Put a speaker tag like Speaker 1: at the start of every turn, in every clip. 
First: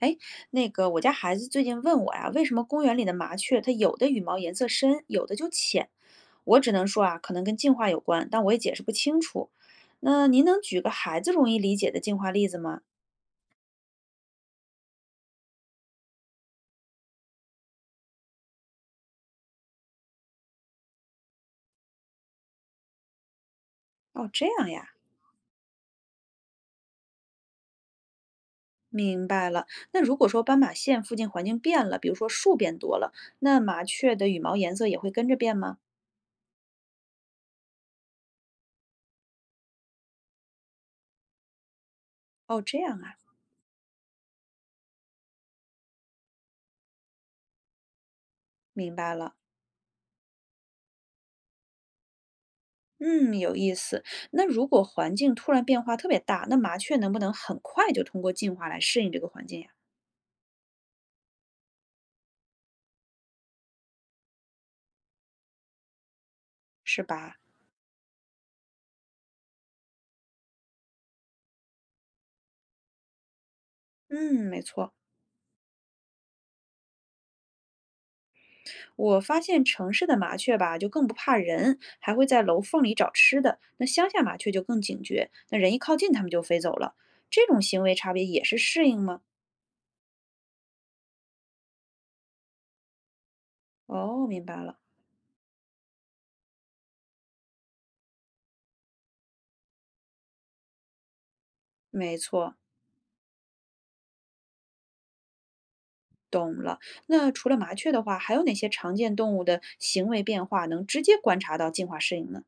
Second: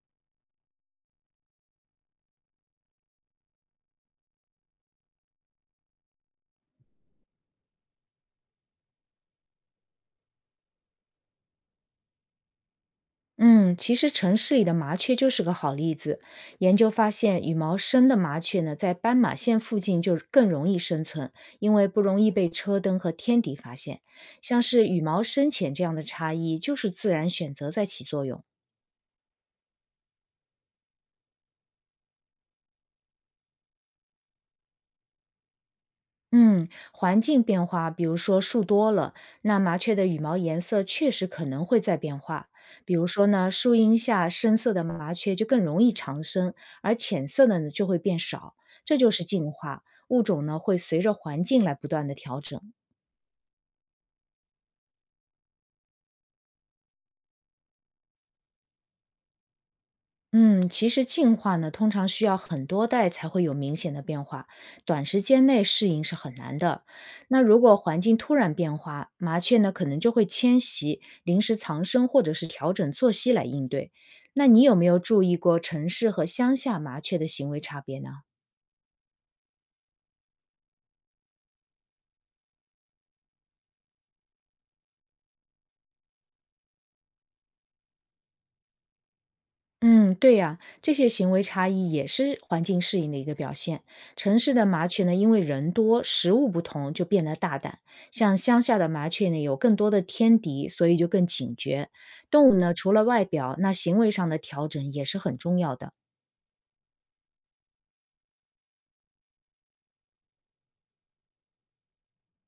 Speaker 1: 哎，那个我家孩子最近问我呀，为什么公园里的麻雀它有的羽毛颜色深，有的就浅？我只能说啊，可能跟进化有关，但我也解释不清楚。那您能举个孩子容易理解的进化例子吗？
Speaker 2: 嗯，其实城市里的麻雀就是个好例子。研究发现，羽毛深的麻雀呢，在斑马线附近就更容易生存，因为不容易被车灯和天敌发现。
Speaker 1: 哦，这
Speaker 2: 像
Speaker 1: 样
Speaker 2: 是
Speaker 1: 呀，
Speaker 2: 羽毛深浅这样的差异，就是自然选择在起作用。
Speaker 1: 明白了。那如果说斑马线附近环境变了，比如说树变多了，那麻雀的羽毛颜色也会跟着变吗？
Speaker 2: 嗯，环境变化，比如说树多了，那麻雀的羽毛颜色确实可能会在变化。
Speaker 1: 哦，这
Speaker 2: 比
Speaker 1: 样
Speaker 2: 如
Speaker 1: 啊，
Speaker 2: 说呢，树荫下深色的麻雀就更容易长生，而浅色的呢就会变少。
Speaker 1: 明
Speaker 2: 这就
Speaker 1: 白
Speaker 2: 是
Speaker 1: 了。
Speaker 2: 进化，物种呢会随着环境来不断的调整。
Speaker 1: 嗯，有意思。那如果环境突然变化特别大，那麻雀能不能很快就通过进化来适应这个环境呀？
Speaker 2: 嗯，其实进化呢，通常需要很多代才会有明显的变化，短时间内适应是很难的。
Speaker 1: 是吧？
Speaker 2: 那如果环境突然变化，麻雀呢可能就会迁徙、临时藏身或者是调整作息来应对。
Speaker 1: 嗯，
Speaker 2: 那
Speaker 1: 没
Speaker 2: 你有没
Speaker 1: 错。
Speaker 2: 有注意过城市和乡下麻雀的行为差别呢？
Speaker 1: 我发现城市的麻雀吧，就更不怕人，还会在楼缝里找吃的。那乡下麻雀就更警觉，那人一靠近，它们就飞走了。这种行为差别也是适应吗？
Speaker 2: 嗯，对呀，这些行为差异也是环境适应的一个表现。
Speaker 1: 哦，
Speaker 2: 城
Speaker 1: 明
Speaker 2: 市
Speaker 1: 白
Speaker 2: 的
Speaker 1: 了，
Speaker 2: 麻雀呢，因为人多，食物不同，就变得大胆；像乡下的麻雀呢，有更多的天敌，所以就更警觉。
Speaker 1: 没
Speaker 2: 动物
Speaker 1: 错。
Speaker 2: 呢，除了外表，那行为上的调整也是很重要的。
Speaker 1: 那除了麻雀的话，还有哪些常见动物的行为变化能直接观察到进化适应呢？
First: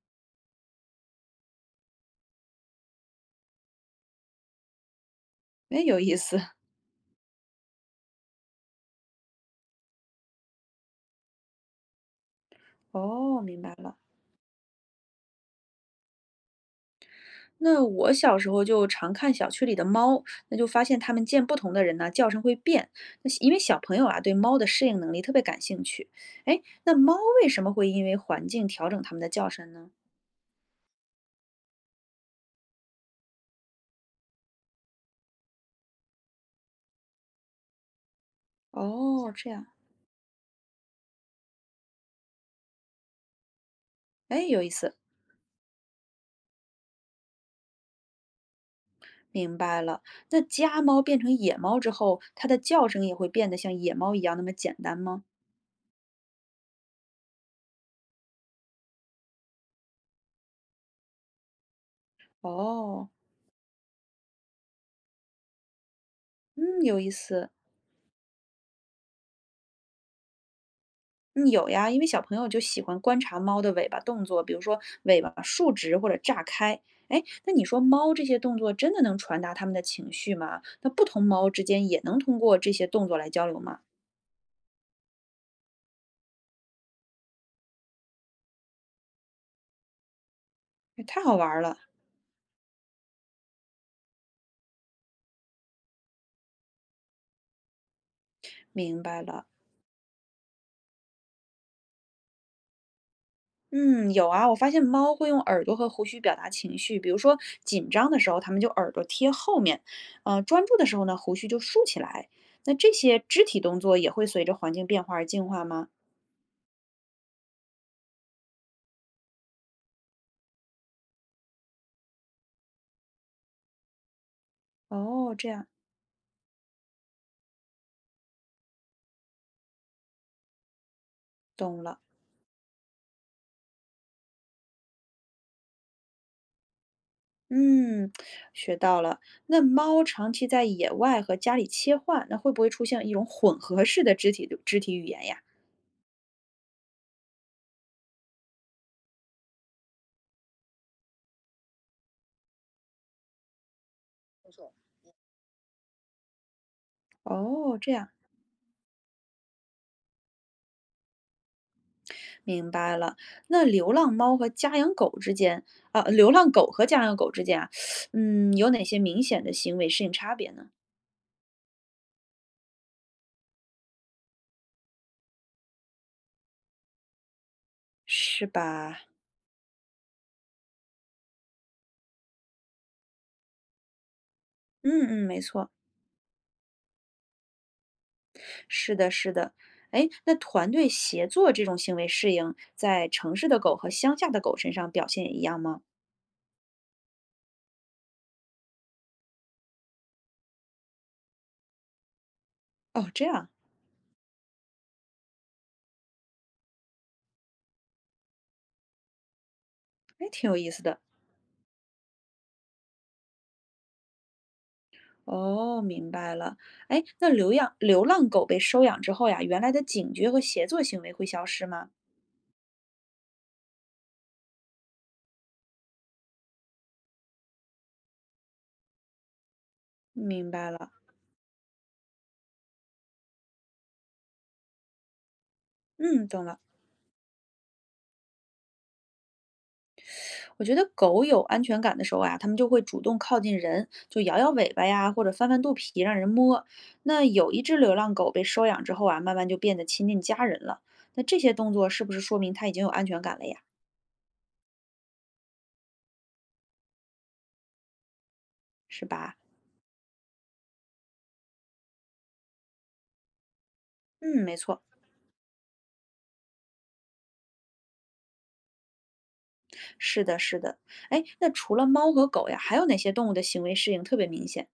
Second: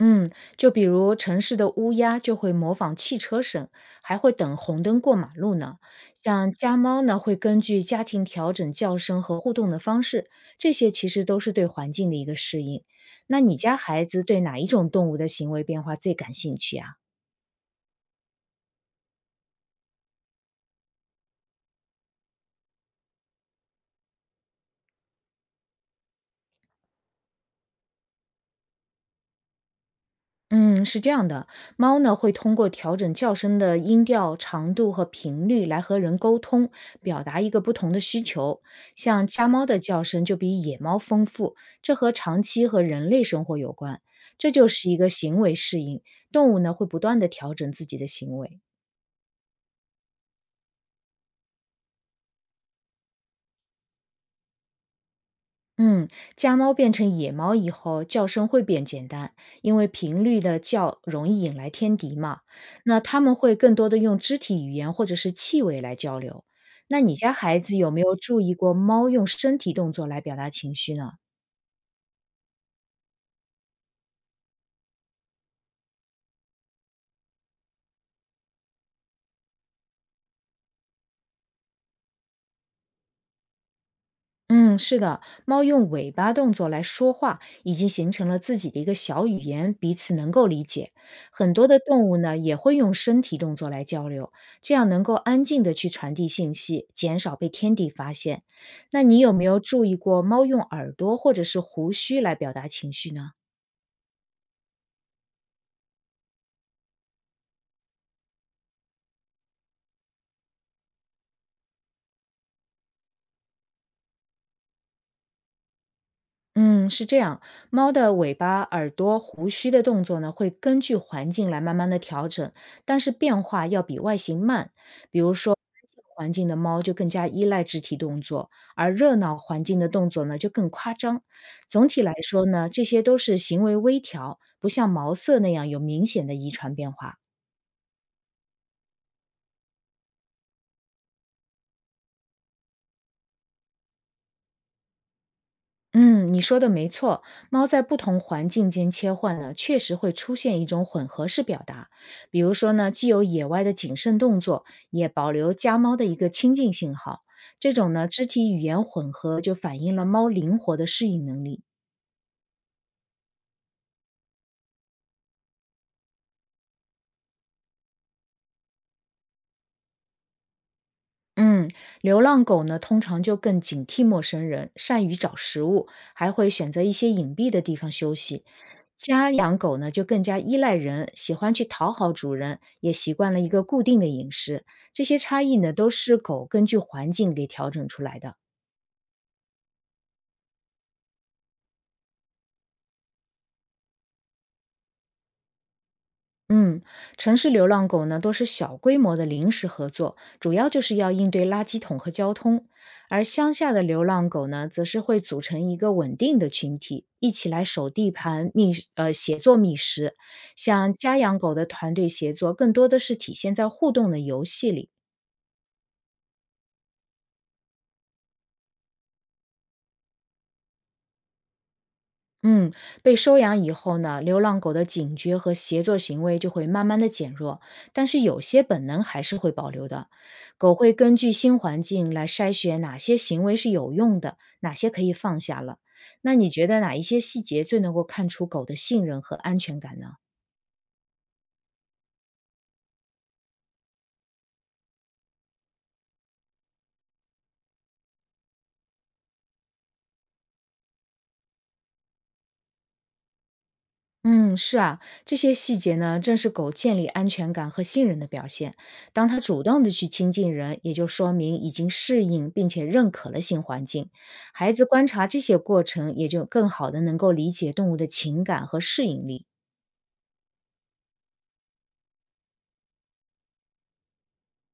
Speaker 2: 嗯，就比如城市的乌鸦就会模仿汽车声，还会等红灯过马路
Speaker 1: 哎，
Speaker 2: 呢。
Speaker 1: 有意思。
Speaker 2: 像家猫呢，会根据家庭调整叫声和互动的方式，这些其实都是对环境的一个适应。
Speaker 1: 哦，
Speaker 2: 那你
Speaker 1: 明白
Speaker 2: 家
Speaker 1: 了。
Speaker 2: 孩子对哪一种动物的行为变化最感兴趣啊？
Speaker 1: 那我小时候就常看小区里的猫，那就发现它们见不同的人呢，叫声会变。那因为小朋友啊，对猫的适应能力特别感兴趣。哎，那猫为什么会因为环境调整它们的叫声呢？
Speaker 2: 嗯，是这样的，猫呢会通过调整叫声的音调、长度和频率来和人沟通，表达一个不同的需求。像
Speaker 1: 哦，
Speaker 2: 家
Speaker 1: 这
Speaker 2: 猫
Speaker 1: 样，
Speaker 2: 的叫声就比野猫丰富，这和长期和人类生活有关。
Speaker 1: 哎，
Speaker 2: 这
Speaker 1: 有
Speaker 2: 就
Speaker 1: 意
Speaker 2: 是
Speaker 1: 思，
Speaker 2: 一个行为适应，动物呢会不断的调整自己的行为。
Speaker 1: 明白了。那家猫变成野猫之后，它的叫声也会变得像野猫一样那么简单吗？
Speaker 2: 嗯，家猫变成野猫以后，叫声会变简单，因为频率的叫容易引来天敌嘛。那
Speaker 1: 哦，
Speaker 2: 它们会更多的用肢体语言或者是气味来交流。
Speaker 1: 嗯，有
Speaker 2: 那
Speaker 1: 意
Speaker 2: 你家
Speaker 1: 思。
Speaker 2: 孩子有没有注意过猫用身体动作来表达情绪呢？
Speaker 1: 嗯，有呀，因为小朋友就喜欢观察猫的尾巴动作，比如说尾巴竖直或者炸开。哎，那你说猫这些动作真的能传达它们的情绪吗？那不同猫之间也能通过这些动作来交流吗？
Speaker 2: 嗯，是的，猫用尾巴动作来说话，已经形成了自己的一个小语言，彼此能够理解。
Speaker 1: 哎，太好玩
Speaker 2: 很
Speaker 1: 儿
Speaker 2: 多
Speaker 1: 了，
Speaker 2: 的动物呢，也会用身体动作来交流，这样能够安静的去传递信息，减少被天敌发现。
Speaker 1: 明
Speaker 2: 那你
Speaker 1: 白
Speaker 2: 有没
Speaker 1: 了。
Speaker 2: 有注意过猫用耳朵或者是胡须来表达情绪呢？
Speaker 1: 嗯，有啊，我发现猫会用耳朵和胡须表达情绪，比如说紧张的时候，它们就耳朵贴后面，专注的时候呢，胡须就竖起来。那这些肢体动作也会随着环境变化而进化吗？
Speaker 2: 嗯，是这样。猫的尾巴、耳朵、胡须的动作呢，会根据环境来慢慢的调整，但是变化要比外形慢。比如
Speaker 1: 哦，这
Speaker 2: 说，
Speaker 1: 样，
Speaker 2: 安静环境的猫就更加依赖肢体动作，而热闹环境的动作呢就更夸张。
Speaker 1: 懂
Speaker 2: 总
Speaker 1: 了。
Speaker 2: 体来说呢，这些都是行为微调，不像毛色那样有明显的遗传变化。
Speaker 1: 嗯，学到了。那猫长期在野外和家里切换，那会不会出现一种混合式的肢体语言呀？
Speaker 2: 嗯，你说的没错，猫在不同环境间切换呢，确实会出现一种混合式表达。比如说呢，既有野外的谨慎动作，也保留家猫的一个亲近信号。这
Speaker 1: 哦，这
Speaker 2: 种呢，
Speaker 1: 样
Speaker 2: 肢体语言混合就反映了猫灵活的适应能力。
Speaker 1: 明白了。那流浪猫和家养狗之间啊，流浪狗和家养狗之间啊，嗯，有哪些明显的行为适应差别呢？
Speaker 2: 嗯，流浪狗呢，通常就更警惕陌生人，善于找食物，还会选择一些隐蔽的地方休息。
Speaker 1: 是吧？
Speaker 2: 家养狗呢，就更加依赖人，喜欢去讨好主人，也习惯了一个固定的饮食。这些
Speaker 1: 嗯嗯，没
Speaker 2: 差异
Speaker 1: 错，
Speaker 2: 呢，都是狗根据环境给调整出来的。
Speaker 1: 是的，是的。哎，那团队协作这种行为适应，在城市的狗和乡下的狗身上表现也一样吗？
Speaker 2: 嗯，城市流浪狗呢都是小规模的临时合作，主要就是要应对垃圾桶和交通；
Speaker 1: 哦，这
Speaker 2: 而
Speaker 1: 样，
Speaker 2: 乡下的流浪狗呢，则是会组成一个稳定的群体，一起来守地盘、觅食协作觅食。
Speaker 1: 哎，挺有意思
Speaker 2: 像
Speaker 1: 的。
Speaker 2: 家养狗的团队协作，更多的是体现在互动的游戏里。
Speaker 1: 哦，明白了。哎，那流浪狗被收养之后呀，原来的警觉和协作行为会消失吗？
Speaker 2: 嗯，被收养以后呢，流浪狗的警觉和协作行为就会慢慢的减弱，但是有些本能还是会保留的。
Speaker 1: 明白
Speaker 2: 狗
Speaker 1: 了，
Speaker 2: 会根据新环境来筛选哪些行为是有用的，哪些可以放下了。
Speaker 1: 嗯，
Speaker 2: 那
Speaker 1: 懂
Speaker 2: 你
Speaker 1: 了。
Speaker 2: 觉得哪一些细节最能够看出狗的信任和安全感呢？
Speaker 1: 我觉得狗有安全感的时候啊，它们就会主动靠近人，就摇摇尾巴呀，或者翻翻肚皮让人摸。那有一只流浪狗被收养之后啊，慢慢就变得亲近家人了。那这些动作是不是说明它已经有安全感了呀？
Speaker 2: 嗯，是啊，这些细节呢，正是狗建立安全感和信任的表现。
Speaker 1: 是
Speaker 2: 当
Speaker 1: 吧？
Speaker 2: 它主动的去亲近人，也就说明已经适应并且认可了新环境。
Speaker 1: 嗯，没
Speaker 2: 孩
Speaker 1: 错，
Speaker 2: 子观察这些过程，也就更好的能够理解动物的情感和适应力。
Speaker 1: 是的，是的。哎，那除了猫和狗呀，还有哪些动物的行为适应特别明显？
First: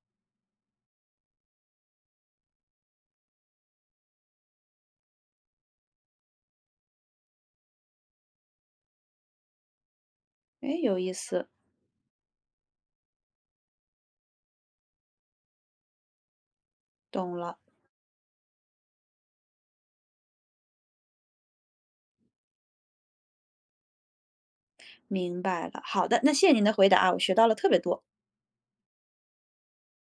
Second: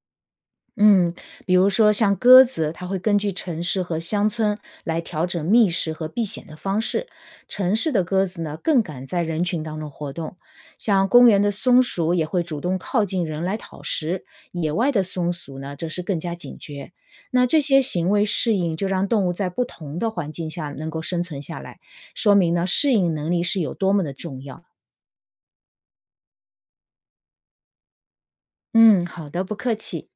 Speaker 2: 嗯，比如说像鸽子，它会根据城市和乡村来调整觅食和避险的方式。城市的鸽子呢，更敢在人群当中活动。
Speaker 1: 哎，有
Speaker 2: 像
Speaker 1: 意
Speaker 2: 公园
Speaker 1: 思。
Speaker 2: 的松鼠也会主动靠近人来讨食，野外的松鼠呢，则是更加警觉。
Speaker 1: 懂
Speaker 2: 那
Speaker 1: 了，
Speaker 2: 这些行为适应，就让动物在不同的环境下能够生存下来，说明呢，适应能力是有多么的重要。
Speaker 1: 明白了。好的，那谢谢您的回答啊，我学到了特别多。
Speaker 2: 嗯，好的，不客气。